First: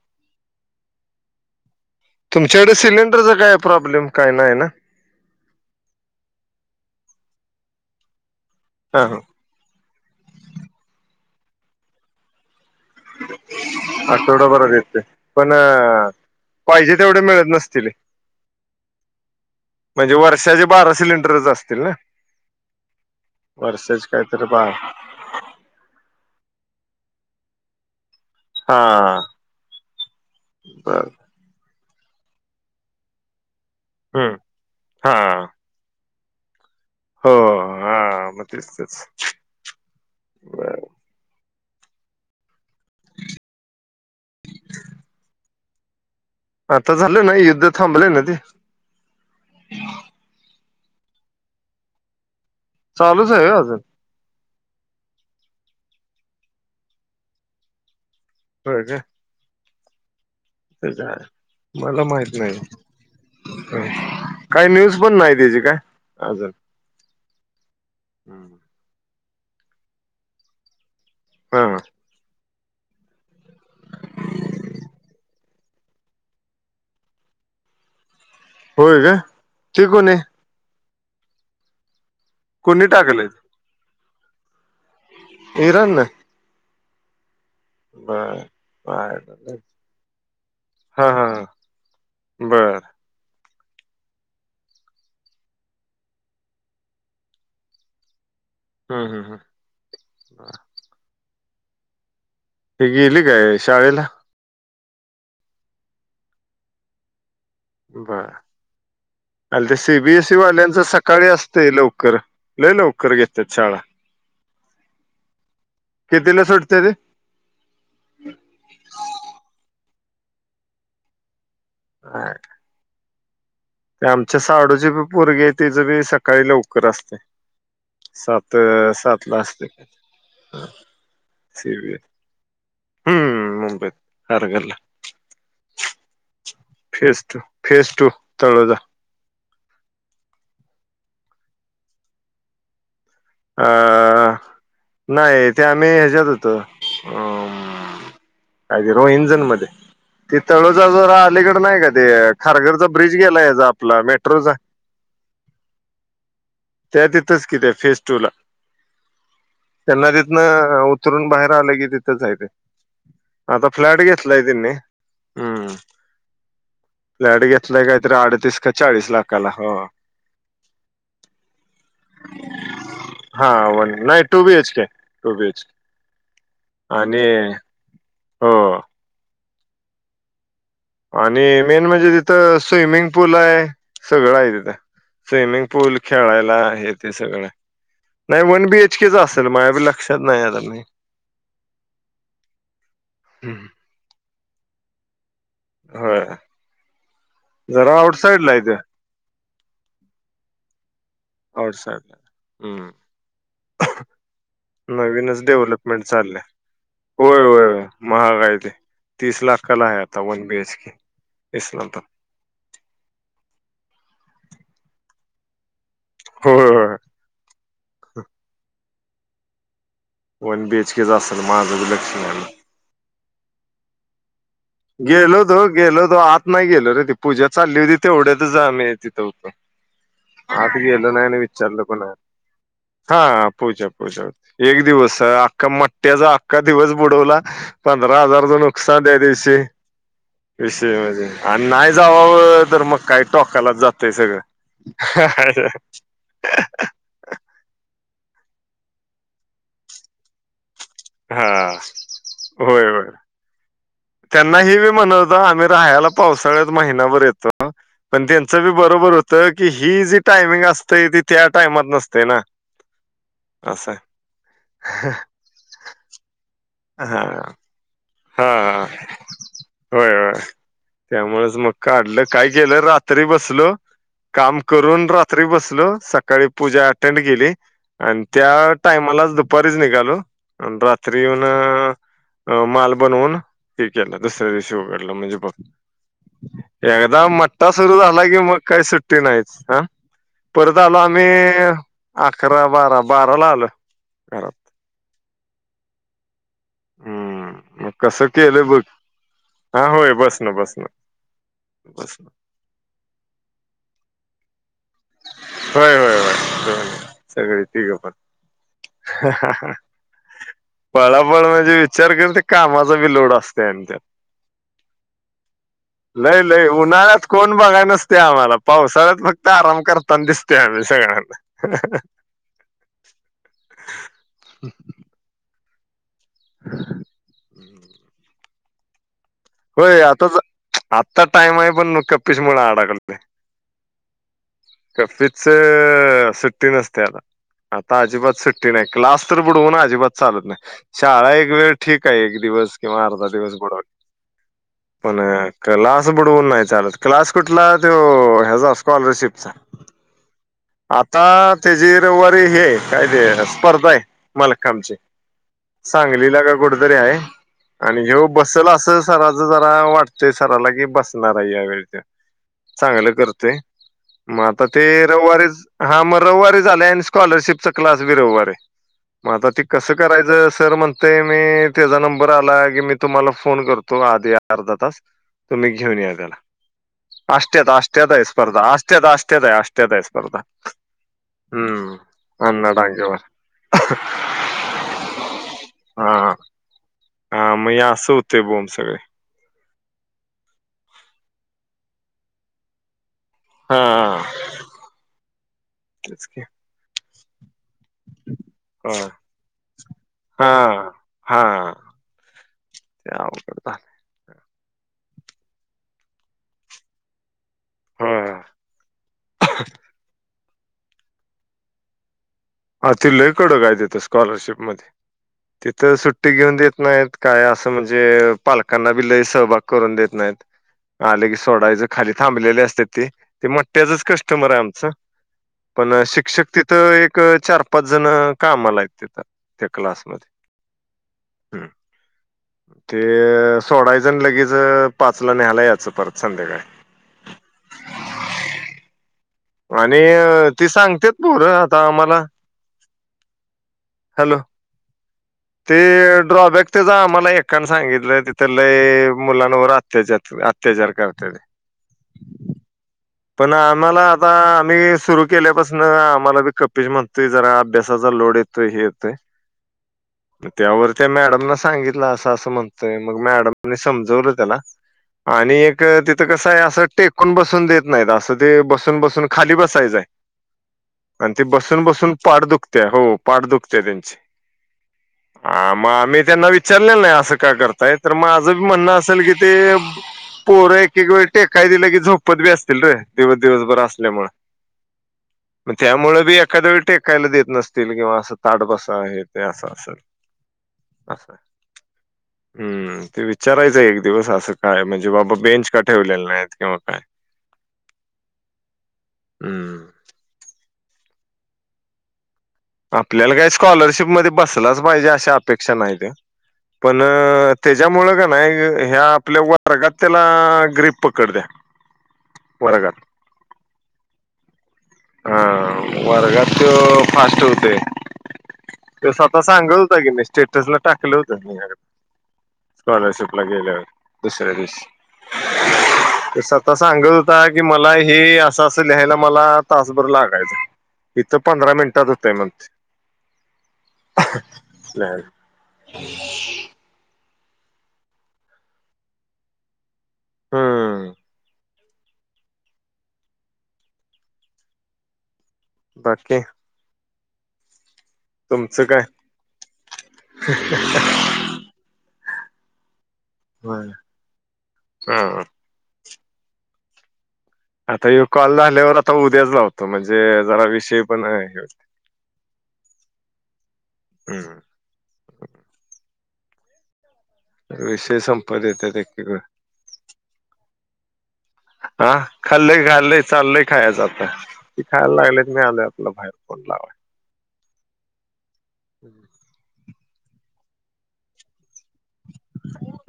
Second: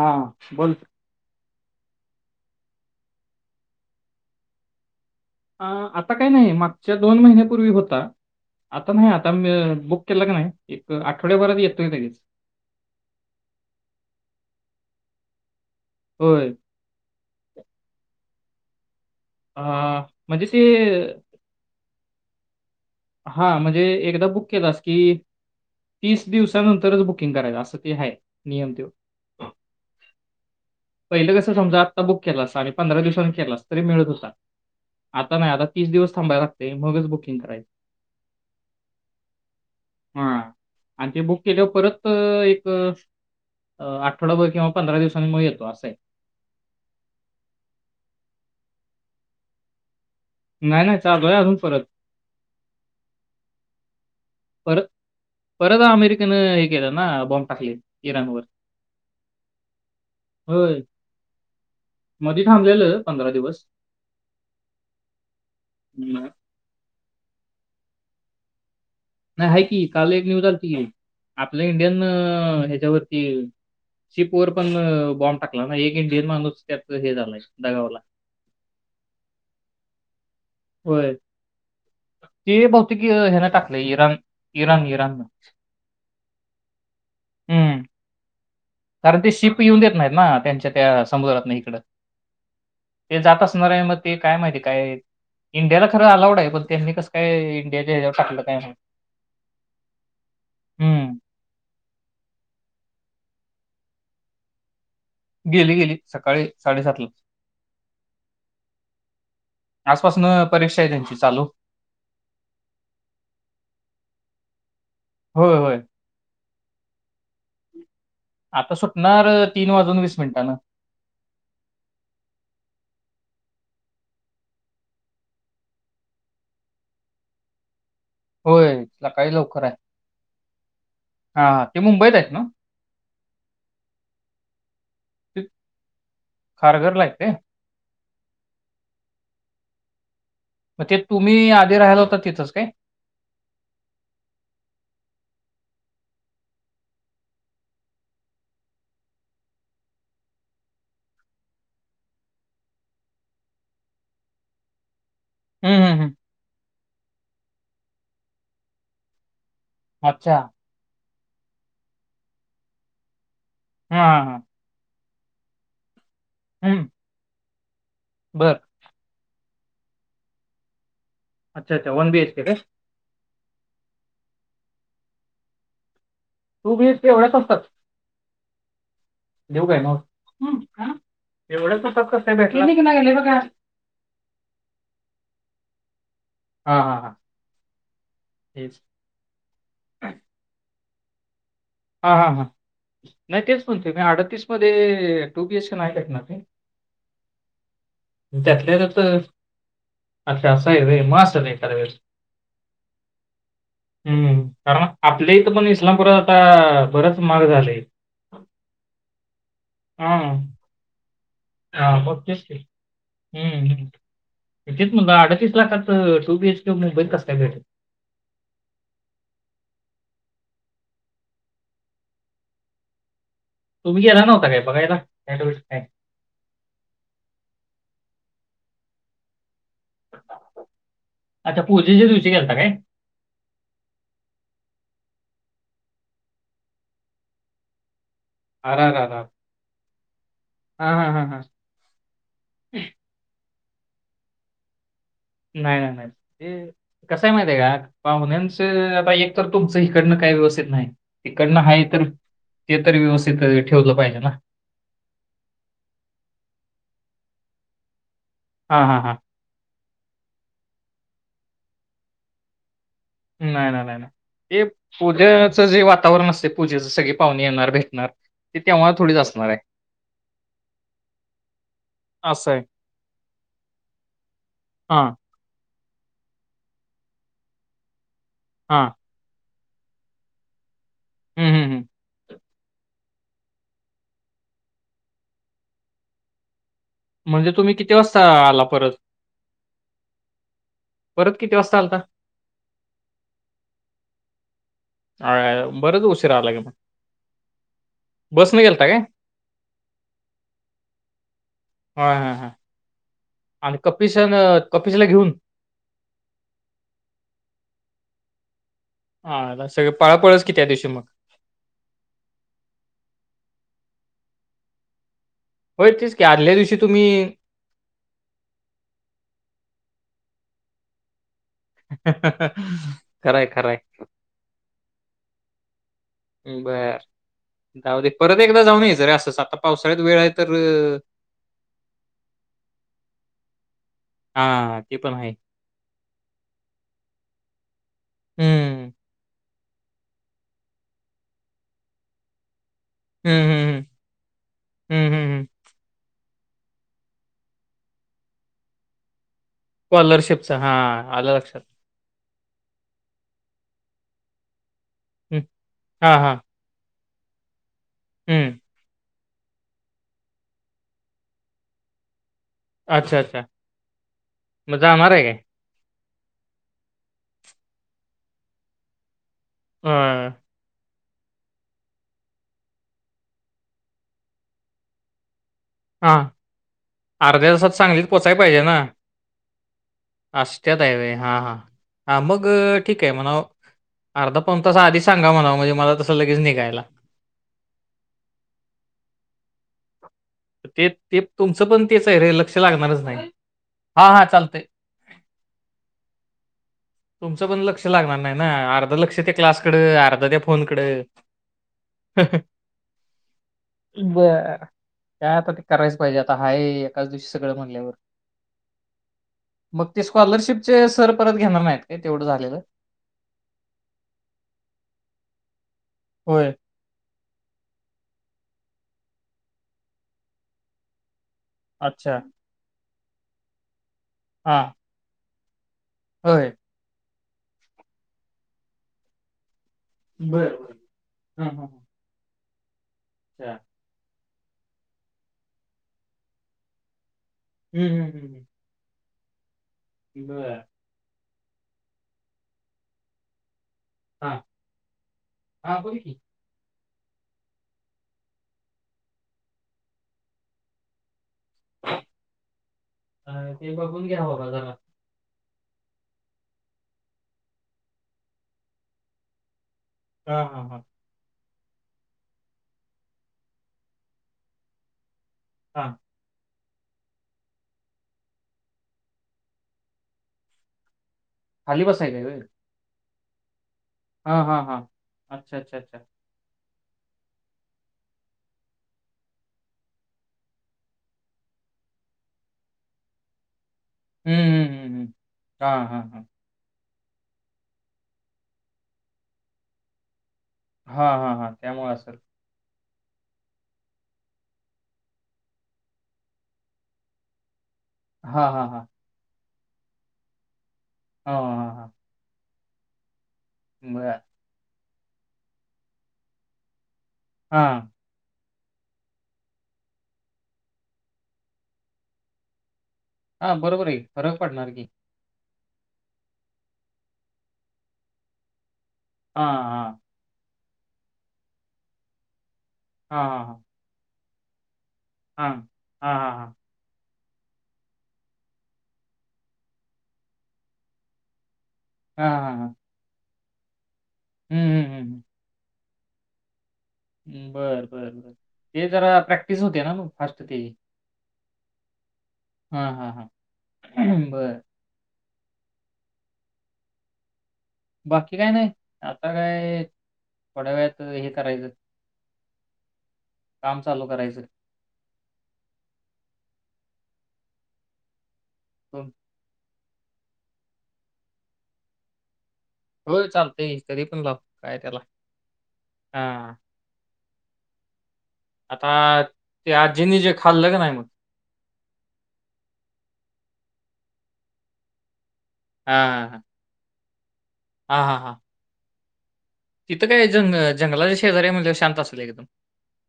हा. बोल. तुमच्याकडे सिलेंडरचा काय प्रॉब्लेम काय नाही ना? अ. आता काय नाही. मागच्या दोन महिन्यापूर्वी होता. आता हा नाही हा आता बुक केलं कीं नाही एक आठवड्याभरात येतोय लगेच. आठवडा भरात येतंय. पण होय. पाहिजे तेवढे मिळत नसतीली. अ, म्हणजे वर्षाचे बारा सिलेंडरच असतील ना? हा म्हणजे वर्षाचे एकदा काहीतरी बुक केलास बारा की तीस दिवसानंतरच बुकिंग करायचं असं ते आहे. नियम तो. हा बर पहिलं कसं समजा बुक केलास आणि पंधरा दिवसांनी केलास तरी मिळत होता, हम्म हा आता नाही आता तीस दिवस थांबाय तय मगच हो बुकिंग करायचं. हा. मग तेच- तेच. हा. बर आणि ते बुक केल्यावर परत एक अ आठवडाभर किंवा पंधरा दिवसांनी मग येतो असं आहे. आता झालं ना, युद्ध थांबलंय ना ते? नाही- नाही चालूऐ अजून परत. चालूच आहे होय अजून? परत परत अमेरिकेनं हे केलं ना, बॉम्ब टाकले इराणवर. होय काय? मला माहित ते थांबलेलं पंधरा दिवस‌. काही न्यूज पण नाही त्याची काय? हम्म. अजून. नाही आहे की. काल एक न्यूज आलती की हा आपल्या इंडियन हेच्यावरती शिप वर पण बॉम्ब टाकला ना एक इंडियन माणूस त्यात हे झालंय दगावला. होय काय? ते कोण आहे? होय. ते कोणी बहुतेक टाकलंय ह्यान टाकलंय इराण इराण इराण न. इरान न. हम्म बर. बर कारण ते बर. शिप येऊन देत नाहीत ना त्यांच्या त्या हा हा हा. समुद्रातन हिकडं. बर ते जात असणार आहे मग ते काय माहिती काय? इंडियाला खरं अलाउड आहे पण त्यांनी कस काय इंडियाच्या ह्याच्यावर टाकलं काय माहित? हं हं हं. हम्म ती गेली काय शाळेला? गेली गेली. सकाळी साडेसात ला. बर. आणि ते आजपासून सीबीएसई परीक्षा वाल्यांचं आहे त्यांची सकाळी चालू असतेय लवकर. लई लवकर घेतात शाळा. होय होय. कितीला सुटते ते? आता सुटणार तीन वाजून वीस मिनिटानं. हंक. ते आमच्या साडूची पोरगी हाय ति ज बी सकाळी लवकर असते. सात, होय सकाळी सातला लवकर असते आहे हा सीरियल. [inaudible] हम्म. मुंबईत खारघरला, ते खारघरला आहेत फेस ते टू फेस टू, तळोजा. मग ते तुम्ही आधी राहियला होता, तिथंच काय? अ नाही, ते आम्ही ह्याच्यात होतो. अ आगहोइंजन मध्ये. ते तळोज जो अलीकड नाही का, ते खारघरचा ब्रिज गेला याचा आपला मेट्रोचा. हम्म.. हम्म.. हम्म. त्या तिथंच कि फेस टूला, त्यांना अच्छा तितनं उतरून बाहेर आलं की तिथंच आहे ते. आता हा फ्लॅट हा हा घेतलाय त्यांनी. हम्म. हम्म फ्लॅट घेतलाय काहीतरी बर अडतीस का चाळीस लाखाला. हो. अच्छा अच्छा वन बी. एच. के. का? हा वन, नाही two B. H. K., two B. H. K. Two B. H. K., आणि एवढ्या स्वस्तात. हो देऊ काय माव आणि मेन म्हणजे कसं काय तिथं भेटलं स्विमिंग गेले पूल बघा आहे सगळं आहे तिथ. स्विमिंग पूल, खेळायला हा हे हा हा ते सगळं, नाही वन तेच बीएच केच असेल, माझ्या बी लक्षात नाही आलं नाही. हा.. हा.. हां. नाही तेच म्हणतोय मी, अडतीस मध्ये टू. बी. एच. के. नाही भेटणार होय त्यात. जरा आउटसाईडला आहे ते त्यातले त्यात अच्छा, असं आहे होय. मग अस आऊट साईडला. हम्म. हम्म, कारण आपले नवीनच इथं पण डेव्हलपमेंट इस्लामपुरात चाललंय आता बरंच होय महाग होय झालंय. होय महाग आहे हा. तेच की. हा. [unintelligible] असतील. हम्म, तेच म्हणलं अडतीस लाखात फक्त टू बीएच के. मुंबईत कसं काय भेट हा. One B. एच. के. असलं. माझ बी लक्ष नाही. तुम्ही गेला नव्हता काय? बघायला? काय गेलो टूरिस्ट होतो, काय? गेलो होतो. आत नाही गेलो रे, ती पूजा चालली होती. तेवढ्यातच आम्ही तिथं होतो. आत गेलो नाही आणि अच्छा विचारलो पण पूजेच्या नाही. दिवशी गेलता काय? हा पुजा पुजा. एक दिवस अख्खा मट्टयाचा अख्खा दिवस बुडवला पंधरा हजारचं नुकसान त्या आरआरआरआर. दिवशी. हां, विषय हां, हां, म्हणजे. हां. आणि नाही जावावं तर मग काही टोकालाच जातंय सगळं. नाही, नाही, नाही. ते कसं आहे माहिती आहे का? पाहुण्यांच आता एक तर तुमचं इकडनं काही व्यवस्थित नाही. हा इकडनं आहे तर, ते तर व्यवस्थित ठेवलं पाहिजे ना. नाही ह्ये बी म्हणतं होता, आम्ही राहायला पावसाळ्यात महिना भर येतो. पण त्यांच बी हां, हां, हां. बरोबर हो त, की ही जी टायमिंग असतंय, ती त्या टायमात नसतय ना. नाही ना, असं नाही ना, हे पुजाच जे वातावरण असतंय पूजेच सगळी हा पाहुणे येणार, भेटणार. ते हा तेव्हा थोडीच असणार. आहे. होय.. होय. त्यामुळेच मग काढलं काय असं आहे. केेलं रात्री बसलो काम करून हां, रात्री बसलो सकाळी पूजा अटेंड केली, आणि त्या हां. टायमालाचं दुपारीच निघाली आन रात्री येऊन हं, हं, हं. माल बनवून ते केलं दुसऱ्या दिवशी उघडलं म्हणजे बघ. एकदा म्हणजे मठ्ठा तुम्ही किती सुरू वाजता झाला की मग आला काही परत? सुट्टी नाहीच ह परत आलो आम्ही परत किती वाजता आलता? अकरा बारा बाराला आलो घरात. आय आय बरंच उशीरा आला कि मग. हम्म मग कसं बसनं केलं बघ गेलता काय? हा होय बस न बस न बस हां, न हां, हां. आणि कपिश न कपिशला घेऊन होय होय होय सगळे तिघे पण. आयला सगळे पळापळच कि त्या दिवशी मग. पळापळ म्हणजे विचार कर ते कामाचा बी लोड असते आणि त्यात. होय, तेच की लय आदल्या लय दिवशी तुम्ही उन्हाळ्यात कोण पण बघाय नसतय आम्हाला पावसाळ्यात फक्त आराम करताना दिसतय आम्ही सगळ्यांना. खर हाय खर हाय. बर जाऊ दे परत एकदा जाऊन यायचं रे असंच आता होय पावसाळ्यात वेळ आहे आताच तर अ, आत्ता टाइम आहे पण कपिश मुळं अडाकलोय. हा ते पण आहे. कपीश चं सुट्टी नसत्या आता. आता अजिबात सुट्टी नाही हं. क्लास तर बुडवून अजिबात चालत नाही. शाळा एक वेळ ठीक आहे एक दिवस किंवा अर्धा हं, दिवस हं, हं. बुडवणे हं, पण हं, हं. क्लास बुडवून नाही चालत, क्लास कुठला तो ह्याचा स्कॉलरशिपचा. स्कॉलरशिपचा हा आता आलं लक्षात. त्याची रविवारी हे काय ते स्पर्धा हाय मलकामची हं. हां, हां. सांगलीला का कुठतरी आहे, आणि ह्यो हं. बसल असंच सराच जरा वाटतंय सराला की बसणार आहे या वेळच्या चांगलं अच्छा, अच्छा. करतोय मग आता ते जाणार आहे काय? रविवारीच हा मग रविवारीच आलय आणि स्कॉलरशिपचा क्लास ब रविवार हाय मग आता ती कसं अ, करायचं तर म्हणतय मी तेचा नंबर आला की मी तुम्हाला फोन करतो आधी अर्धा तास तुम्ही घेऊन या हां. त्याला. अर्ध्या आष्ट्यात तासात सांगलीत आष्ट्यात आहे पोहोचायला स्पर्धा पाहिजे ना? आष्ट्यात आष्ट्यात आहे आष्ट्यात स्पर्धा हम. हा मग ठीक आहे म्हणाव अर्धा पावन तास आधी सांगा म्हणाव म्हणजे मला तसं हा लगेच निघायला. हा म य असं हुतय बोंब सगळ. ते ते तुमचं पण तेच आहे रे लक्ष लागणारच नाही. हां, तेचं की. तुमचं पण लक्ष लागणार नाही ना आर्ध होय. लक्ष त्या क्लासकड आर्ध त्या फोन कड. हां लय आवाघड झालय. बर काय आता ते करायच पाहिजे आता हाय त्याच दिवशी सगळं म्हणल्यावर, होय. मग ते स्कॉलरशिपचे सर परत घेणार नाहीत. हे तेवढं झालेलं. हा ते लय कडक हाय तिथं स्कॉलरशिप मध्ये, तिथं सुट्टी होय घेऊन देत नाहीत काय असं म्हणजे पालकांना बी लई सहभाग करून देत नाहीत आले की सोडायच खाली अच्छा थांबलेले असत्यात ती ते मो्ट्याचच कस्टमर हा आहे आमचं. पण होय शिक्षक तिथं एक चार पाच जण काम आलाय हायत तिथं. त्या क्लासमध्ये बर बर हा हा हम्. हा. ते अच्छा सोडायचं अन् लगेच अ पाचला न्यायला यायचं परत संध्याकाळी हम्, हम हं, हं आणि अ ती सांगत्यात पोरं आता आम्हाला हा, हॅलो ते हा बोल की ड्रॉबॅक त्याच आम्हाला एकानं सांगितलं तिथ लै मुलांवर अत्याचार- अत्याचार करता ते. हो. [inaudible] पण आम्हाला घ्या आता बाबा जरा आम्ही सुरू केल्यापासनं आम्हाला बी कपीच म्हणतोय जरा अभ्यासाचा लोड येतोय हे येतोय हा त हा हा त्यावर त्या मॅडमला सांगितलं अस -असं म्हणतोय मग मॅडमनी समजवलं त्याला. आणि एक हा तिथं कसं आहे असं टेकून बसून देत नाहीत, अस ते बसून- बसून खाली बसायचंय आणि ते खाली बसून- बसून बसायचंय होय पाड दुख दुख त्या हो पाठ दुखते त्यांची हा हा हा अच्छा हा अच्छा म अच्छा आम्ही त्यांना विचारलेलं नाही असं का करताय तर, माझंच म्हणणं असेल की ते पोरं एक -एक वेळ टेकायं दिलं की झोपतं बी असतील रे दिवस- दिवस बर अस असल्यामुळं हम्म हम्म हम्म हम्म. हा म हा हा त्यामुळे बी एखाद्या वेळी टेकायला देत नसतील, किंवा असं ताठ बसा हे ते असं असल. हा, हा, हा त्यामुळं असल. हम्म ते विचारायचं एक दिवस असं काय म्हणजे बाबा बेंच का ठेवलेले नाहीत किंवा काय? हा, हा, हा, हम्म, हं, हा, हां, आपल्याला काही बर स्कॉलरशिपमध्ये बसलाच पाहिजे अशी अपेक्षा नाही रे. पण अं हा त्याच्यामुळं का नाही ह्या आपल्या वर्गात त्याला ग्रीप पकडत्या वर्गात हा बरोबर आहे कि फरक पडणार की हा, वर्गात फास्ट होतेय. त्यो स्वतः हा सांगा होत हा की मी स्टेटसला टाकलं होतं मी अ हा हा स्कॉलरशिपला हा गेल्यावर दुसऱ्या दिवशी. हा, हाहा, हा, तो सांगत होता की मला हे असं -असं लिहायला मला तासभर लागायचा, इथं पंधरा मिनिटात हा होतयं हा म्हणतंय. हा हम्म हम्म हम्म नाही. [inaudible] बरंबर, बरं ते जरा प्रॅक्टिस होतिये ना मग फास्ट ती हम्म हा, हा, हा बरं. बाकी काय? बाकी काय नाही, तुमचं काय आता काय थोड्या वेळात हे करायचं काम चालू करायचं. हं, आता ह्यो कॉल झाल्यावर हं, आता उद्याच लावतो म्हणजे जरा विषय पण नाय हे ह्याच. होय चालतंय च तरी पण लाव हम्म काय त्याला, हा विषय संपवता येतात एक- एक क. ते आजीनी जे खाल्लंग का नाही मग? हा, खालंय- खालंय चालले खायाच आता. ति खायला लागलेत नाही, आले आपलं बाहेर फोन लावायला हा हा हां हम्म तिथं काय जंग जंगलाच्या शेजारी म्हणल्यावर शांत असणार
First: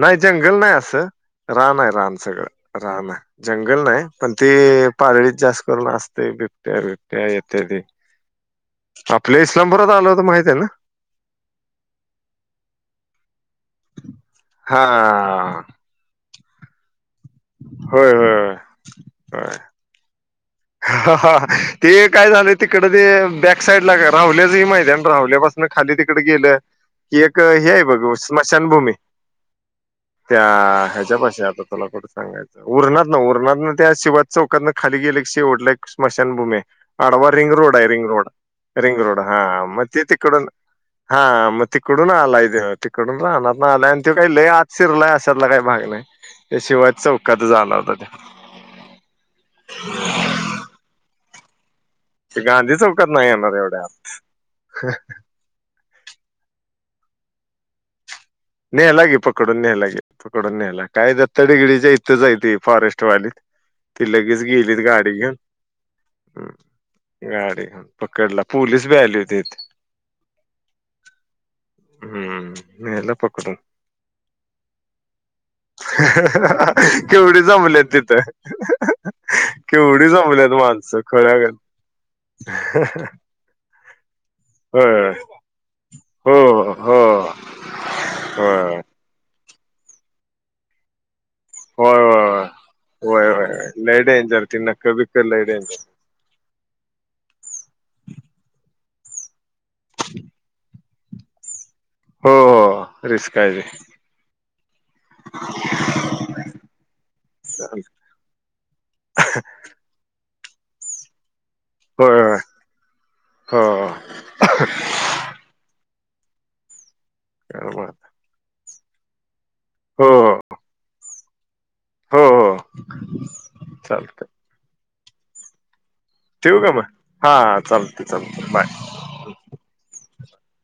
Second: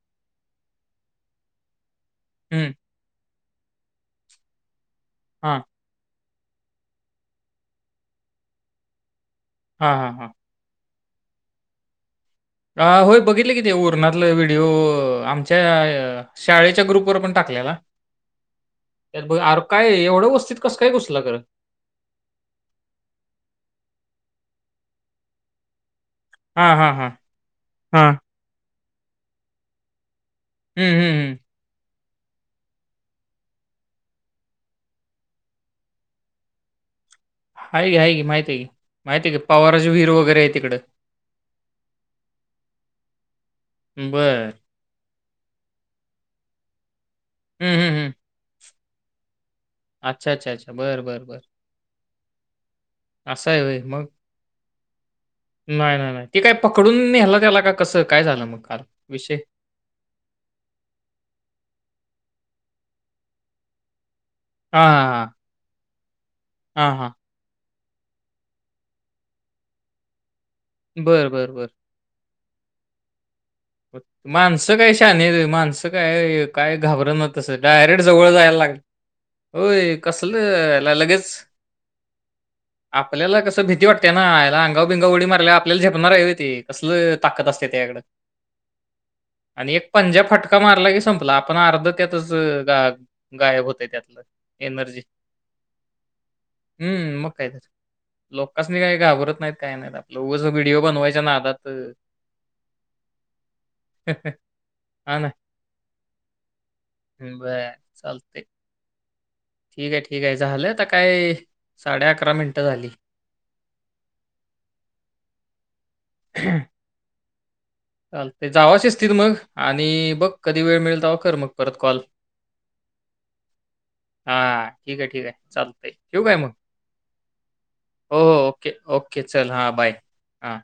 नाही जंगल नाही, असं राणा आहे, राण, सगळं हं. रान आहे जंगल नाही पण ते पारळीत हां. जास्त करून असते त्या त्या येत ते आपल्या इस्लामपुरात हां, आलं हां, होत हां. माहित आहे ना अ होय बघितले किती उरणातला व्हिडिओ आमच्या हा शाळेच्या ग्रुपवर पण टाकलेला होय होय अरे काय एवढं वस्तू हा हा ते काय झालं, तिकडे ते बॅक साईड ला का राहुल याच ह मैदान राहल्यापस खाली तिकड गेलं हां, हां, हां. की एक हे आहे बघ हां. स्मशानभूमी त्या, हं, हं, हं. ह्याच्यापाशी आता तुला कठ सांगाच उरात ना उरात ना त्या शिवाज चौकातन खाली गेले ते ओढले की स्मशानभूमी आहे आडवा रिंग रोड आहे की, रिंग की. रोड माहिती आहे की. रिंग रोड माहिती हा आहे की मग पवाराची ते विहीर वगैरे तिकडून आहे तिकडं. हा मग तिकडून आलाय ते तिकडून राहणार आणि तो काय लय बरं. आत शिरला अशातला काही भाग नाही त्याशिवाय चौकात हं, जाणार हं, हं. आहे अच्छा, अच्छ, अच्छा, बर बर,, ते गांधी चौकात नाही येणार एवढ्या होय. मग आत नाही नाही नाही ते काय पकडून नेला त्याला का कसं काय झालं मग काल नेलं की विषय? पकडून न्यायलागे पकडून न्यायला कायद्या तडगिडी जा इथ जाय फॉरेस्ट वालीत ती लगेच गेलीत गाडी घेऊन हा हां गाडी पकडला पोलीस बी आली होती बरं बरं बरं हम्म नील पकडून माणसं काय शान आहेत व्हय माणसं काय काय घाबर न केवढी तसं जमल्यात डायरेक्ट तिथं जवळ जायला लागल होय, केवढी कसल जमल्यात याला माणसं लगेच खुळ्यागत आपल्याला कस भीती वाट त्या ना याला अंगाव होय बिंगाव उडी मारयला आपल्याला झेपणार हो हवीती कसल हो ताकत असते त्याकडे होय होय आणि एक पंजा फटका मारला की संपला आपलं पण, अर्ध होय त्यातचा होय होय गायब होय. होत लय त्यातलं डेंजर ती नक्क एनर्जी बिक्क लय डेंजर हम्म मग काय लोकांच काय नाही काही घाबरत नाहीत काय नाहीत आपलं उगाच व्हिडिओ बनवायचं नादात हो हो रिस्क आहे हा ना बर चालतंय. चालते ठीक आहे, ठीक आहे, झालं आता काय साडे होय अकरा होय मिनिटं झाली हो हह बरोबर चालते जावा शिस्तीत मग आणि बघ हो हो कधी वेळ मिळेल तेवा कर मग करते कॉल हो चालतंय हा ठीक आहे ठीक आहे चालतय ठेव काय मग ठेवू का हा चालतंय हो, चालतंय बाय ओके ओके चल हा बाय हां.